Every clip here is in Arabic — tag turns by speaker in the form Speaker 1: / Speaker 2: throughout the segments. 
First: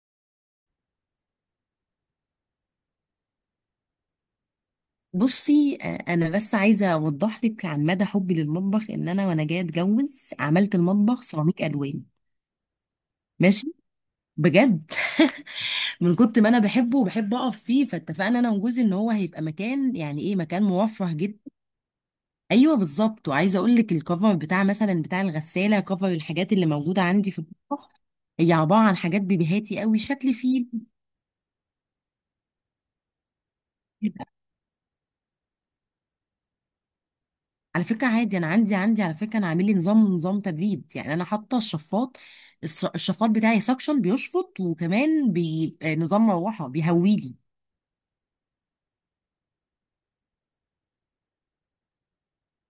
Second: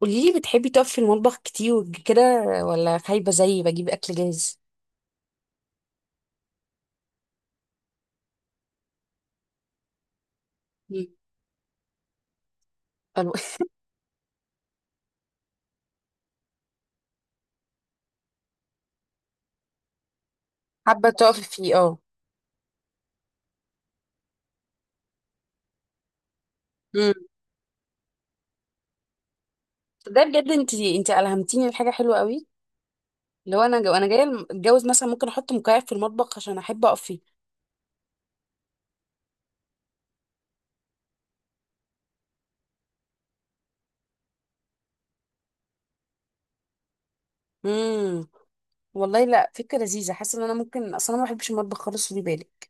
Speaker 1: قولي لي، بتحبي تقفي في المطبخ كتير كده، ولا خايبة زيي بجيب أكل جاهز؟
Speaker 2: بصي، انا بس عايزه اوضح لك عن مدى حبي للمطبخ ان انا وانا جايه اتجوز عملت
Speaker 1: مم.
Speaker 2: المطبخ سيراميك الوان.
Speaker 1: ألو-
Speaker 2: ماشي. بجد. من كنت ما انا بحبه وبحب اقف فيه، فاتفقنا انا وجوزي ان هو هيبقى مكان، يعني ايه، مكان موفر
Speaker 1: حابة تقفي
Speaker 2: جدا.
Speaker 1: فيه اه.
Speaker 2: ايوه بالظبط. وعايزه اقول لك الكفر بتاع مثلا بتاع الغساله، كفر الحاجات اللي موجوده
Speaker 1: مم.
Speaker 2: عندي في المطبخ هي عباره عن حاجات بيبيهاتي قوي
Speaker 1: ده
Speaker 2: شكل
Speaker 1: بجد
Speaker 2: فيه.
Speaker 1: انت ألهمتيني لحاجة حلوة قوي. لو انا جو انا جاية الم- اتجوز مثلا ممكن احط مكيف في المطبخ عشان احب اقف فيه.
Speaker 2: على فكرة عادي أنا عندي، على فكرة أنا عامل لي نظام تبريد، يعني أنا حاطة الشفاط. الشفاط بتاعي سكشن بيشفط، وكمان بي... آه، نظام مروحة بيهويلي.
Speaker 1: امم، والله لا، فكرة لذيذة. حاسة ان انا ممكن، اصلا انا ما بحبش المطبخ خالص، خدي بالك.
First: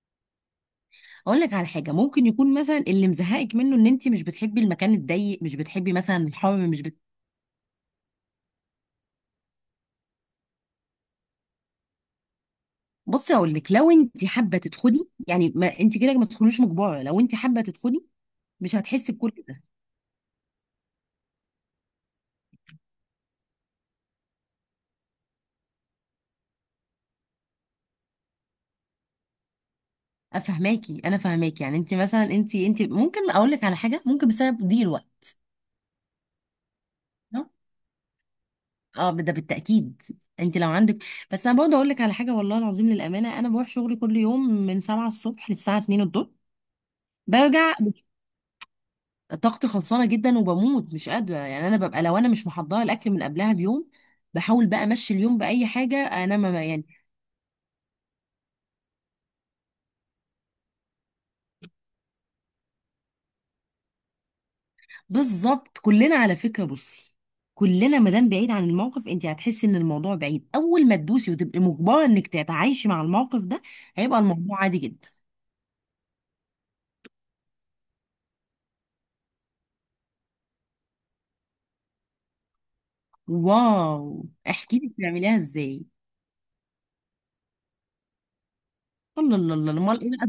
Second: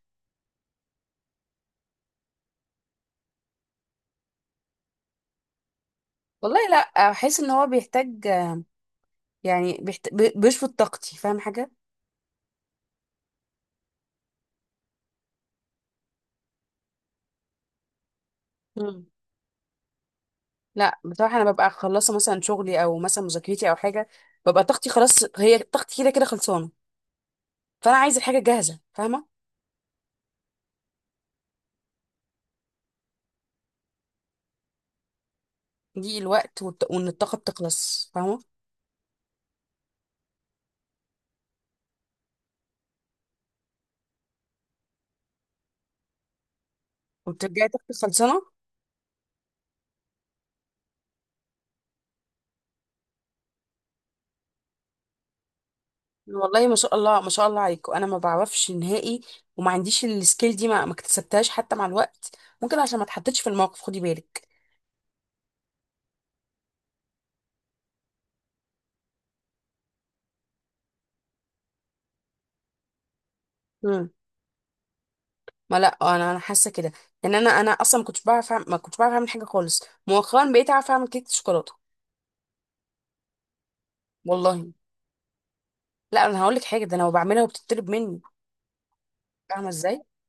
Speaker 2: أقول لك على حاجة، ممكن يكون مثلا اللي مزهقك منه إن أنت مش بتحبي المكان الضيق، مش بتحبي مثلا
Speaker 1: والله
Speaker 2: الحر،
Speaker 1: لا،
Speaker 2: مش بت...
Speaker 1: احس ان هو بيحتاج، يعني بيشفط طاقتي، فاهم حاجة؟
Speaker 2: بصي أقول لك، لو أنت حابة تدخلي يعني، ما أنت كده ما تدخلوش مجبرة. لو أنت حابة تدخلي مش هتحسي بكل ده.
Speaker 1: لا بصراحة، أنا ببقى خلصت مثلا شغلي أو مثلا مذاكرتي أو حاجة، ببقى طاقتي خلاص. هي طاقتي كده كده خلصانة، فأنا عايزة الحاجة جاهزة، فاهمة؟
Speaker 2: أفهماكي، أنا فهماكي. يعني أنت مثلا أنت ممكن أقول لك على حاجة، ممكن بسبب ضيق الوقت.
Speaker 1: دي الوقت وإن الطاقة بتخلص، فاهمة؟
Speaker 2: اه، ده بالتأكيد. انت لو عندك، بس انا برضه اقول لك على حاجة، والله العظيم للأمانة انا بروح شغلي كل يوم من 7 الصبح للساعة 2 الظهر.
Speaker 1: وبترجعي
Speaker 2: برجع
Speaker 1: طاقتك خلصانة.
Speaker 2: طاقتي خلصانة جدا، وبموت مش قادرة، يعني انا ببقى لو انا مش محضرة الاكل من قبلها بيوم بحاول بقى امشي اليوم بأي حاجة انا، ما
Speaker 1: والله ما
Speaker 2: يعني.
Speaker 1: شاء الله، ما شاء الله عليكم، أنا ما بعرفش نهائي وما عنديش السكيل دي، ما اكتسبتهاش حتى مع الوقت. ممكن عشان ما اتحطيتش في الموقف، خدي بالك.
Speaker 2: بالظبط، كلنا على فكرة، بصي، كلنا ما دام بعيد عن الموقف انت هتحسي ان الموضوع بعيد. اول ما تدوسي وتبقي مجبرة انك تتعايشي مع الموقف ده
Speaker 1: مم.
Speaker 2: هيبقى الموضوع عادي جدا.
Speaker 1: ما لا، انا حاسه كده. يعني انا اصلا ما كنتش بعرف اعمل حاجه خالص، مؤخرا بقيت اعرف اعمل كيكه شوكولاته.
Speaker 2: واو،
Speaker 1: والله
Speaker 2: احكي لي بتعمليها ازاي.
Speaker 1: لا، انا هقول لك حاجه، ده انا لو بعملها وبتطلب مني،
Speaker 2: الله الله
Speaker 1: فاهمه
Speaker 2: الله،
Speaker 1: ازاي؟
Speaker 2: امال ايه بقى؟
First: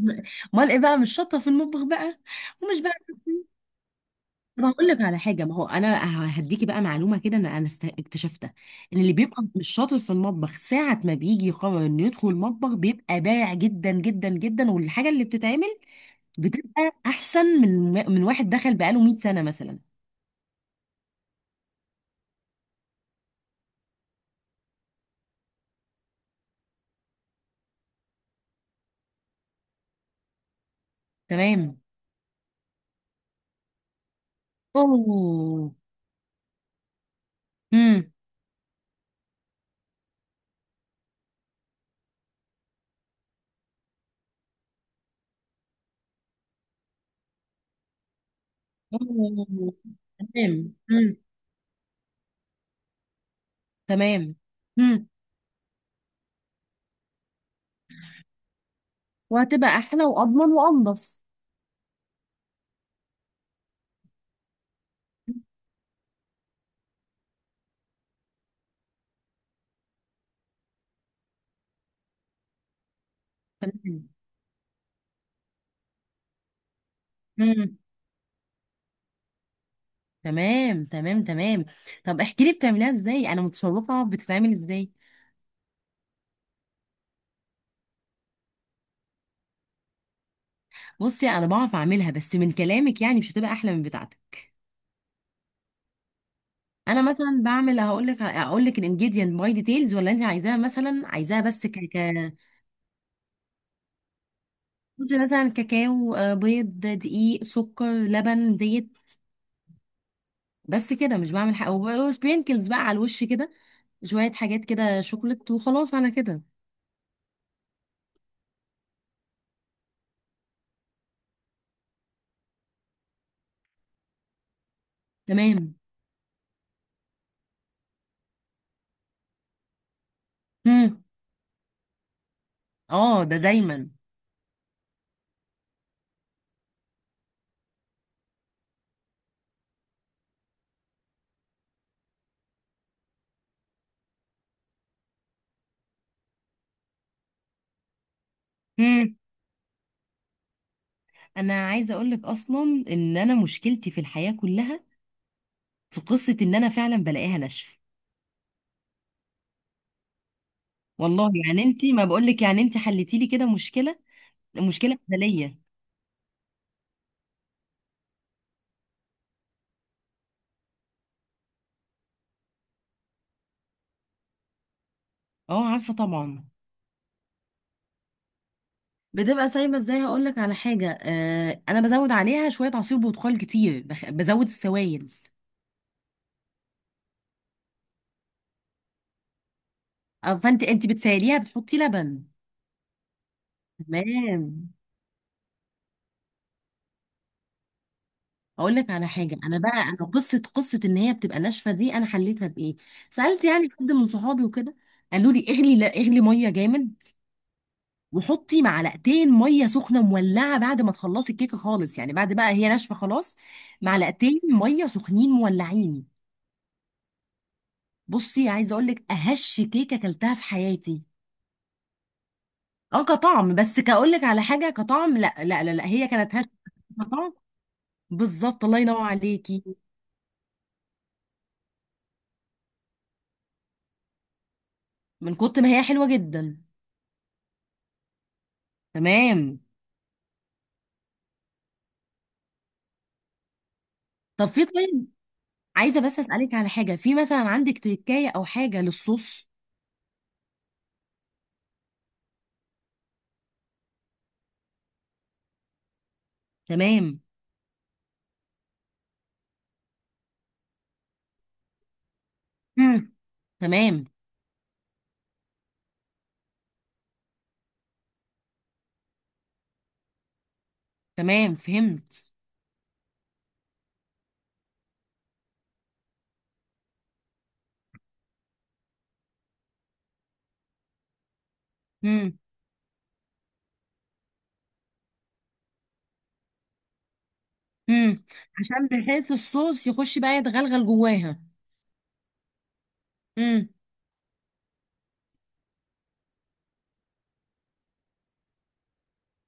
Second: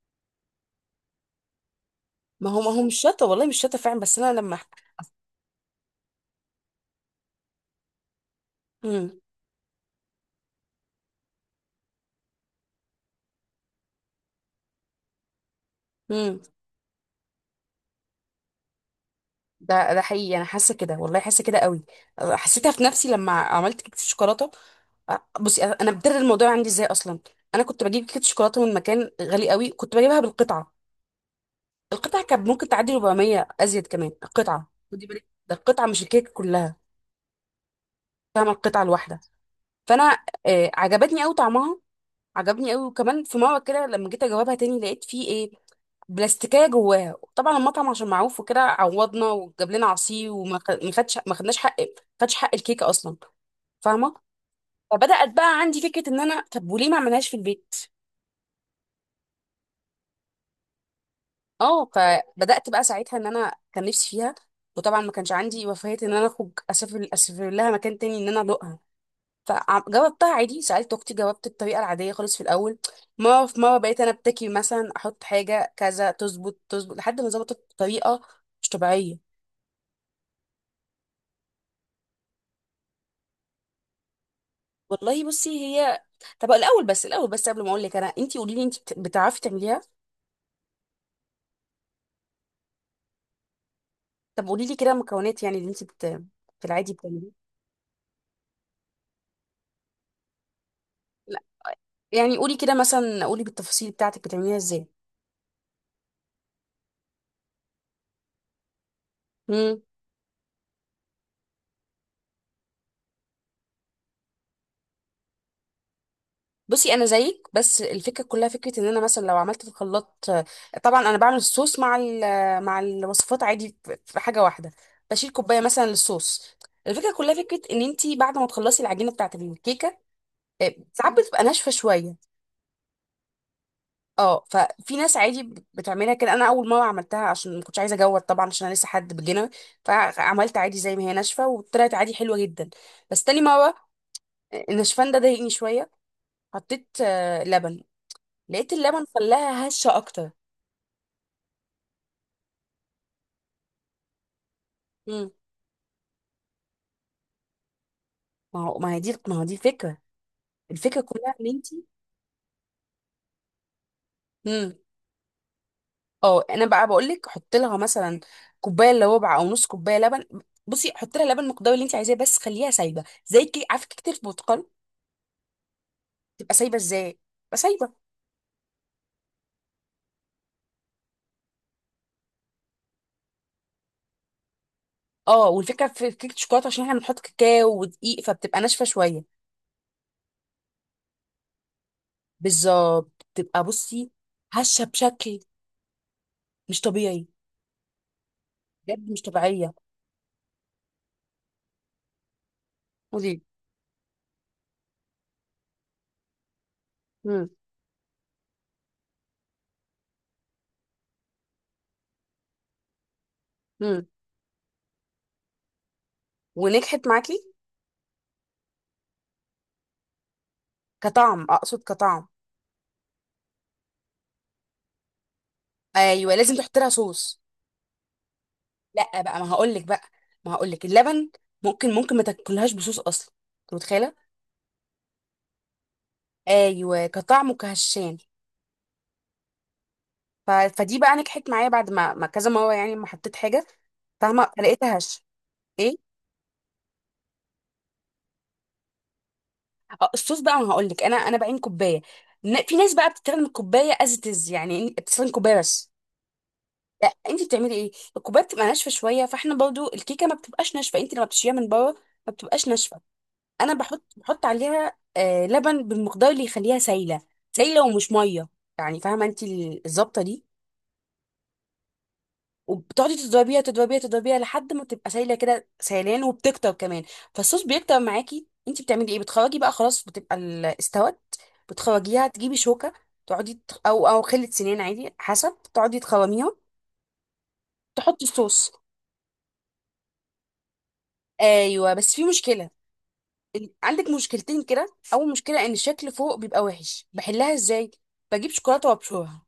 Speaker 2: امال ايه بقى، مش شاطره في المطبخ بقى؟
Speaker 1: ما هو ما
Speaker 2: ومش
Speaker 1: هو
Speaker 2: بقى.
Speaker 1: مش شاطه، والله مش شاطه فعلا، بس انا لما.
Speaker 2: طب هقول لك على حاجه، ما هو انا هديكي بقى معلومه كده، انا اكتشفتها ان اللي
Speaker 1: امم.
Speaker 2: بيبقى مش شاطر في المطبخ ساعه ما بيجي يقرر انه يدخل المطبخ بيبقى بارع جدا جدا جدا، والحاجه اللي بتتعمل
Speaker 1: امم.
Speaker 2: بتبقى احسن من واحد دخل بقاله 100 سنه مثلا.
Speaker 1: ده حقيقي، انا حاسه كده، والله حاسه كده قوي. حسيتها في نفسي لما عملت كيكه الشوكولاته. بصي، انا بدر الموضوع عندي ازاي اصلا. انا كنت بجيب كيكه شوكولاته من مكان غالي قوي، كنت بجيبها بالقطعه.
Speaker 2: تمام.
Speaker 1: القطعه كانت ممكن تعدي 400 ازيد كمان القطعه. خدي بالك، ده
Speaker 2: اوه.
Speaker 1: القطعه مش الكيكه كلها،
Speaker 2: امم.
Speaker 1: فاهمه؟ القطعه الواحده. فانا عجبتني قوي طعمها، عجبني قوي. وكمان في مره كده لما جيت اجاوبها تاني لقيت فيه ايه، بلاستيكيه جواها. طبعا المطعم عشان معروف وكده عوضنا وجاب
Speaker 2: اوه.
Speaker 1: لنا عصير، وما
Speaker 2: تمام.
Speaker 1: خ- ما
Speaker 2: امم.
Speaker 1: خدش ما خدناش حق، ما خدش حق الكيكه اصلا، فاهمه؟
Speaker 2: تمام. امم.
Speaker 1: فبدات بقى عندي فكره ان انا، طب وليه ما اعملهاش في البيت.
Speaker 2: وهتبقى احلى واضمن وانضف.
Speaker 1: اه، فبدات بقى ساعتها ان انا كان نفسي فيها، وطبعا ما كانش عندي رفاهيه ان انا اخرج اسافر لها مكان تاني ان انا ادوقها. فجاوبتها عادي، سألت أختي، جاوبت الطريقة العادية خالص في الأول. مرة في مرة بقيت
Speaker 2: تمام.
Speaker 1: أنا أبتكي مثلا أحط حاجة كذا، تظبط لحد ما ظبطت
Speaker 2: امم.
Speaker 1: بطريقة مش طبيعية.
Speaker 2: تمام تمام تمام، طب احكي لي بتعمليها ازاي، انا متشوقه بتتعمل ازاي.
Speaker 1: والله بصي، هي. طب الأول بس، الأول بس قبل ما أقول لك أنا، أنتي قولي لي، أنتي بتعرفي تعمليها؟
Speaker 2: بصي انا بعرف اعملها، بس من كلامك يعني مش هتبقى احلى من بتاعتك.
Speaker 1: طب قولي لي كده مكونات يعني اللي أنتي في العادي
Speaker 2: انا
Speaker 1: بتعمليها.
Speaker 2: مثلا بعمل، هقول لك الانجيديانت باي ديتيلز ولا انت عايزاها مثلا،
Speaker 1: لا
Speaker 2: عايزاها بس ك ك.
Speaker 1: يعني قولي كده مثلا، قولي بالتفاصيل بتاعتك بتعمليها إزاي.
Speaker 2: مثلا كاكاو، بيض، دقيق، سكر، لبن، زيت. بس كده، مش بعمل حاجه، وسبرينكلز بقى على الوش كده، شويه حاجات كده شوكليت، وخلاص على كده.
Speaker 1: بصي انا زيك، بس الفكره كلها فكره ان انا مثلا لو عملت في الخلاط. طبعا انا بعمل الصوص مع الوصفات عادي في حاجه واحده، بشيل كوبايه
Speaker 2: تمام.
Speaker 1: مثلا للصوص. الفكره كلها فكره ان انت بعد ما تخلصي العجينه بتاعت الكيكه،
Speaker 2: امم.
Speaker 1: ساعات بتبقى ناشفه شويه.
Speaker 2: اه، ده دايما.
Speaker 1: اه، ففي ناس عادي بتعملها كده. انا اول مره عملتها عشان ما كنتش عايزه اجود طبعا، عشان انا لسه حد بجنة، فعملت عادي زي ما هي ناشفه وطلعت عادي حلوه جدا. بس تاني مره النشفان ده ضايقني شويه، حطيت لبن، لقيت اللبن خلاها هشه اكتر.
Speaker 2: انا عايزه اقول لك اصلا ان انا مشكلتي في الحياه كلها
Speaker 1: امم.
Speaker 2: في قصه ان انا فعلا بلاقيها ناشفه.
Speaker 1: ما هو دي الفكره، الفكره
Speaker 2: والله
Speaker 1: كلها ان
Speaker 2: يعني
Speaker 1: انت.
Speaker 2: انت، ما بقول لك يعني انت حلتي لي كده مشكله،
Speaker 1: امم.
Speaker 2: مشكله بدنيه.
Speaker 1: اه انا بقى بقول لك، حط لها مثلا كوبايه الا ربع او نص كوبايه لبن. بصي حط لها لبن المقدار اللي انت عايزاه، بس خليها سايبه زي، كي عارفه كيكه البرتقال
Speaker 2: اه عارفه طبعا.
Speaker 1: تبقى سايبه ازاي؟ تبقى سايبه.
Speaker 2: بتبقى سايبه ازاي؟ هقول لك على حاجه، انا بزود عليها شويه عصير برتقال كتير، بزود السوائل.
Speaker 1: اه، والفكره في كيكه الشوكولاته عشان احنا بنحط كاكاو ودقيق، فبتبقى ناشفه شويه.
Speaker 2: فانت بتسيليها، بتحطي لبن.
Speaker 1: بالظبط، بتبقى بصي
Speaker 2: تمام.
Speaker 1: هشه بشكل مش طبيعي،
Speaker 2: اقول لك على
Speaker 1: بجد مش
Speaker 2: حاجه، انا
Speaker 1: طبيعيه.
Speaker 2: بقى انا قصه ان هي بتبقى ناشفه دي انا حليتها بايه.
Speaker 1: ودي.
Speaker 2: سالت يعني حد من صحابي وكده، قالوا لي اغلي، لا اغلي ميه جامد،
Speaker 1: امم.
Speaker 2: وحطي معلقتين ميه سخنه مولعه بعد ما تخلصي الكيكه خالص، يعني بعد بقى هي ناشفه خلاص.
Speaker 1: امم.
Speaker 2: معلقتين ميه سخنين مولعين.
Speaker 1: ونجحت معاكي؟
Speaker 2: بصي عايزه اقول لك، اهش كيكه اكلتها في حياتي.
Speaker 1: كطعم، اقصد كطعم.
Speaker 2: اه كطعم، بس كاقول لك على حاجه كطعم، لا لا لا, لا، هي كانت
Speaker 1: ايوه
Speaker 2: هش
Speaker 1: لازم تحط لها
Speaker 2: كطعم.
Speaker 1: صوص.
Speaker 2: بالظبط الله ينور
Speaker 1: لا بقى، ما
Speaker 2: عليكي.
Speaker 1: هقول لك بقى، ما هقول لك اللبن ممكن، ممكن ما تاكلهاش بصوص اصلا، انت متخيله؟
Speaker 2: من كتر ما هي حلوه جدا.
Speaker 1: ايوه كطعم وكهشان.
Speaker 2: تمام.
Speaker 1: فدي بقى نجحت معايا بعد ما كذا مره، يعني ما حطيت حاجه،
Speaker 2: طب
Speaker 1: فاهمه؟
Speaker 2: في،
Speaker 1: فلقيتها
Speaker 2: طيب،
Speaker 1: هش. ايه.
Speaker 2: عايزه بس اسالك على حاجه، في مثلا عندك تكايه او حاجه للصوص؟
Speaker 1: الصوص بقى ما هقول لك، انا انا بعين كوبايه. في ناس بقى بتستخدم الكوبايه از تز، يعني بتستخدم كوبايه بس. لا
Speaker 2: تمام.
Speaker 1: انت بتعملي ايه؟ الكوبايه بتبقى ناشفه شويه، فاحنا برضو الكيكه ما بتبقاش ناشفه، انت لما بتشيليها من بره ما بتبقاش ناشفه.
Speaker 2: مم.
Speaker 1: انا بحط
Speaker 2: تمام
Speaker 1: بحط عليها آه لبن بالمقدار اللي يخليها سايله، سايله ومش ميه، يعني فاهمه انت الظبطه دي.
Speaker 2: تمام، فهمت.
Speaker 1: وبتقعدي تضربيها تضربيها تضربيها لحد ما تبقى سايله كده سيلان وبتكتر كمان، فالصوص بيكتر معاكي. انت بتعملي ايه؟ بتخرجي بقى خلاص، بتبقى استوت، بتخرجيها،
Speaker 2: مم.
Speaker 1: تجيبي شوكه، تقعدي او او خله سنان عادي حسب، تقعدي تخرميها،
Speaker 2: امم.
Speaker 1: تحطي الصوص.
Speaker 2: عشان بحيث الصوص يخش بقى يتغلغل جواها.
Speaker 1: ايوه بس في مشكله،
Speaker 2: امم.
Speaker 1: عندك مشكلتين كده. اول مشكله ان الشكل فوق بيبقى وحش، بحلها ازاي؟ بجيب شوكولاته وابشرها.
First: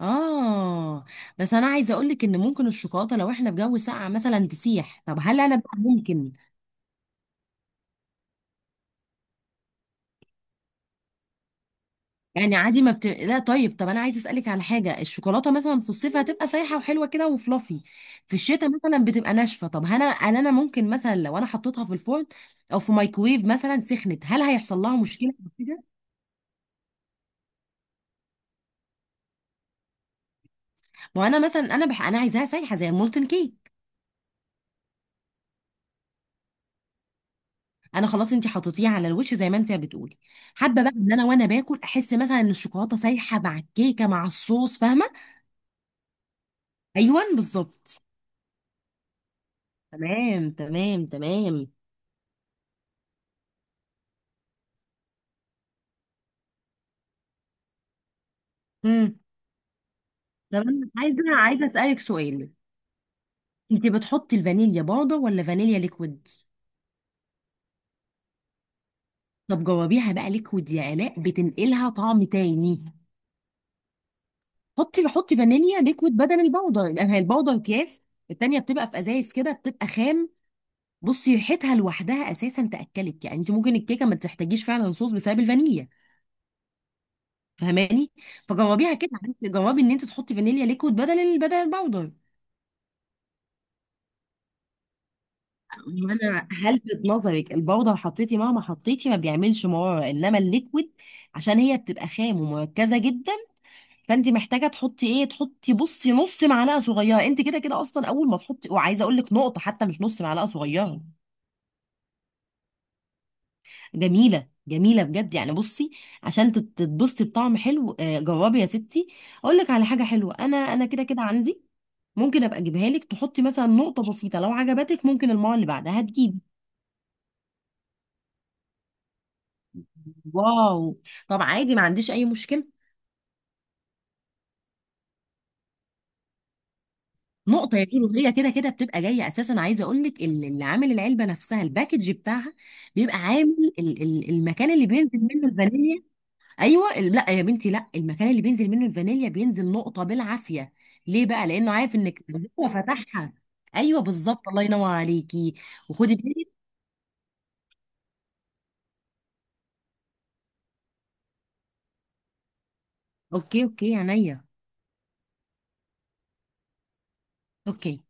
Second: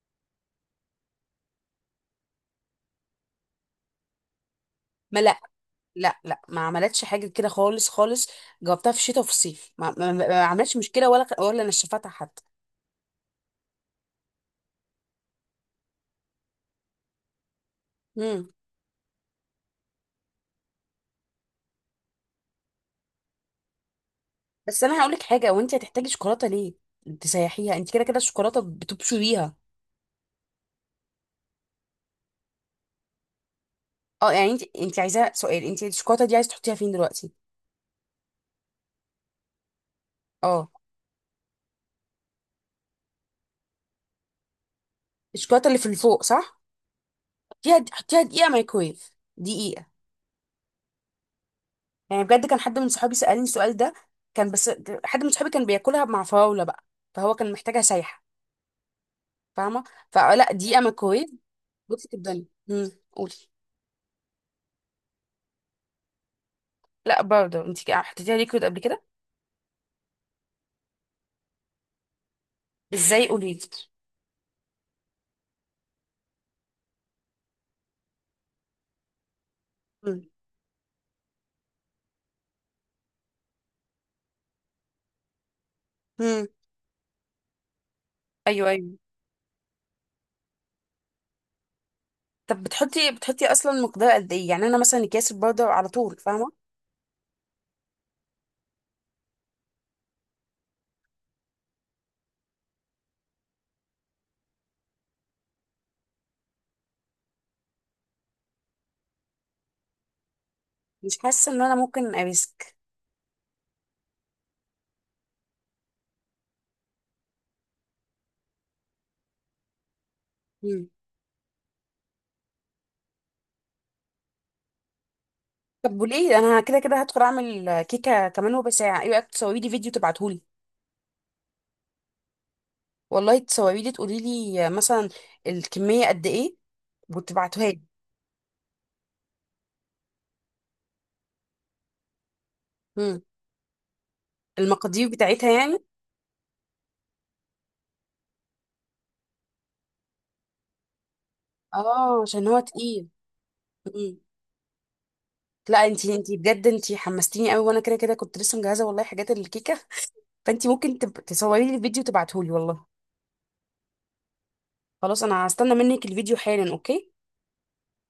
Speaker 2: اه، بس انا عايزه اقول لك ان ممكن الشوكولاته لو احنا في جو ساقع مثلا تسيح، طب
Speaker 1: ما لا،
Speaker 2: هل انا بقى
Speaker 1: لا
Speaker 2: ممكن
Speaker 1: لا ما عملتش حاجه كده خالص خالص. جاوبتها في الشتاء وفي الصيف، ما عملتش مشكله ولا ولا نشفتها حتى.
Speaker 2: يعني عادي ما لا، طيب، طب انا عايزه اسالك على حاجه، الشوكولاته مثلا في الصيف هتبقى سايحه وحلوه كده وفلافي، في
Speaker 1: امم.
Speaker 2: الشتاء مثلا بتبقى ناشفه، طب هل انا ممكن مثلا لو انا حطيتها في الفرن او في مايكرويف مثلا سخنت، هل هيحصل
Speaker 1: بس
Speaker 2: لها
Speaker 1: انا هقول لك
Speaker 2: مشكله أو
Speaker 1: حاجه، وانت
Speaker 2: كده؟
Speaker 1: هتحتاجي شوكولاته ليه تسيحيها؟ انت كده كده الشوكولاته بتبشريها بيها.
Speaker 2: ما انا مثلا انا عايزاها سايحه زي المولتن كيك.
Speaker 1: اه يعني انت عايزاها سؤال، انت الشوكولاته دي عايز تحطيها فين دلوقتي؟
Speaker 2: انا خلاص انت حطيتيه على الوش زي ما انت بتقولي،
Speaker 1: اه،
Speaker 2: حابه بقى ان انا وانا باكل احس مثلا ان الشوكولاته سايحه مع الكيكه مع الصوص، فاهمه.
Speaker 1: الشوكولاته اللي في الفوق، صح؟
Speaker 2: ايوه
Speaker 1: حطيها
Speaker 2: بالظبط.
Speaker 1: حطيها دقيقه مايكرويف، دقيقه.
Speaker 2: تمام تمام تمام.
Speaker 1: يعني بجد كان حد من صحابي سالني السؤال ده. كان بس، حد من صحابي كان بياكلها مع فراوله بقى، فهو كان محتاجها سايحه،
Speaker 2: امم.
Speaker 1: فاهمه؟ فلا،
Speaker 2: طب
Speaker 1: دقيقه
Speaker 2: انا عايزه
Speaker 1: مايكرويف.
Speaker 2: عايزه اسالك
Speaker 1: بصي تبدلي،
Speaker 2: سؤال،
Speaker 1: امم، قولي.
Speaker 2: انت بتحطي الفانيليا بودر ولا فانيليا ليكويد؟
Speaker 1: لا باودر، انت حطيتيها ليكويد قبل كده؟
Speaker 2: طب جربيها بقى ليكويد يا الاء، بتنقلها طعم تاني.
Speaker 1: ازاي، قولي لي.
Speaker 2: حطي فانيليا ليكويد بدل البودر، يبقى هي البودر اكياس، التانية بتبقى في ازايز كده، بتبقى
Speaker 1: امم.
Speaker 2: خام. بصي ريحتها لوحدها اساسا تاكلك، يعني انت ممكن الكيكه ما تحتاجيش فعلا صوص بسبب الفانيليا،
Speaker 1: امم.
Speaker 2: فهماني.
Speaker 1: ايوه
Speaker 2: فجربيها
Speaker 1: ايوه.
Speaker 2: كده، جربي ان انت تحطي فانيليا ليكويد بدل بدل الباودر.
Speaker 1: طب بتحطي اصلا مقدار قد ايه؟ يعني انا مثلا اكياس الباودر على
Speaker 2: هو
Speaker 1: طول،
Speaker 2: انا
Speaker 1: فاهمه؟
Speaker 2: هلفت نظرك الباودر حطيتي مهما حطيتي ما بيعملش مراره، انما الليكويد عشان هي بتبقى خام ومركزه جدا. فانت محتاجه تحطي ايه، تحطي بصي نص معلقه صغيره، انت كده كده اصلا اول ما تحطي، وعايزه اقول لك نقطه حتى مش نص معلقه صغيره.
Speaker 1: مش حاسه ان انا ممكن اريسك.
Speaker 2: جميلة جميلة بجد، يعني بصي، تتبسطي بطعم حلو، جربي يا ستي. اقول لك على حاجة حلوة، انا
Speaker 1: امم.
Speaker 2: كده كده عندي، ممكن ابقى اجيبها لك، تحطي مثلا نقطة بسيطة، لو عجبتك ممكن المرة اللي بعدها
Speaker 1: طب وليه؟
Speaker 2: هتجيبي.
Speaker 1: انا كده كده هدخل اعمل كيكه كمان ربع ساعه، ايه رايك تصوري لي فيديو تبعتهولي؟
Speaker 2: واو، طب عادي ما عنديش اي مشكلة.
Speaker 1: والله تصوري لي، تقولي لي مثلا الكميه قد ايه، وتبعتوها
Speaker 2: نقطة
Speaker 1: لي.
Speaker 2: يا كيلو، هي كده كده بتبقى جاية اساسا، عايزة اقول لك اللي عامل العلبة نفسها، الباكج بتاعها بيبقى
Speaker 1: امم.
Speaker 2: عامل المكان اللي
Speaker 1: المقادير
Speaker 2: بينزل منه
Speaker 1: بتاعتها يعني.
Speaker 2: الفانيليا. ايوه لا يا بنتي، لا، المكان اللي بينزل منه الفانيليا بينزل نقطه بالعافيه، ليه بقى؟ لانه عارف انك
Speaker 1: اه عشان هو
Speaker 2: هو
Speaker 1: تقيل.
Speaker 2: فتحها. ايوه
Speaker 1: مم.
Speaker 2: بالظبط، الله ينور عليكي.
Speaker 1: لا انتي،
Speaker 2: وخدي
Speaker 1: انتي
Speaker 2: بالك.
Speaker 1: بجد انتي حمستيني قوي، وانا كده كده كنت لسه مجهزه والله حاجات الكيكه، فانتي ممكن تصوري لي الفيديو تبعتهولي والله.
Speaker 2: اوكي اوكي عينيا.
Speaker 1: خلاص انا هستنى منك الفيديو حالا، اوكي؟
Speaker 2: اوكي.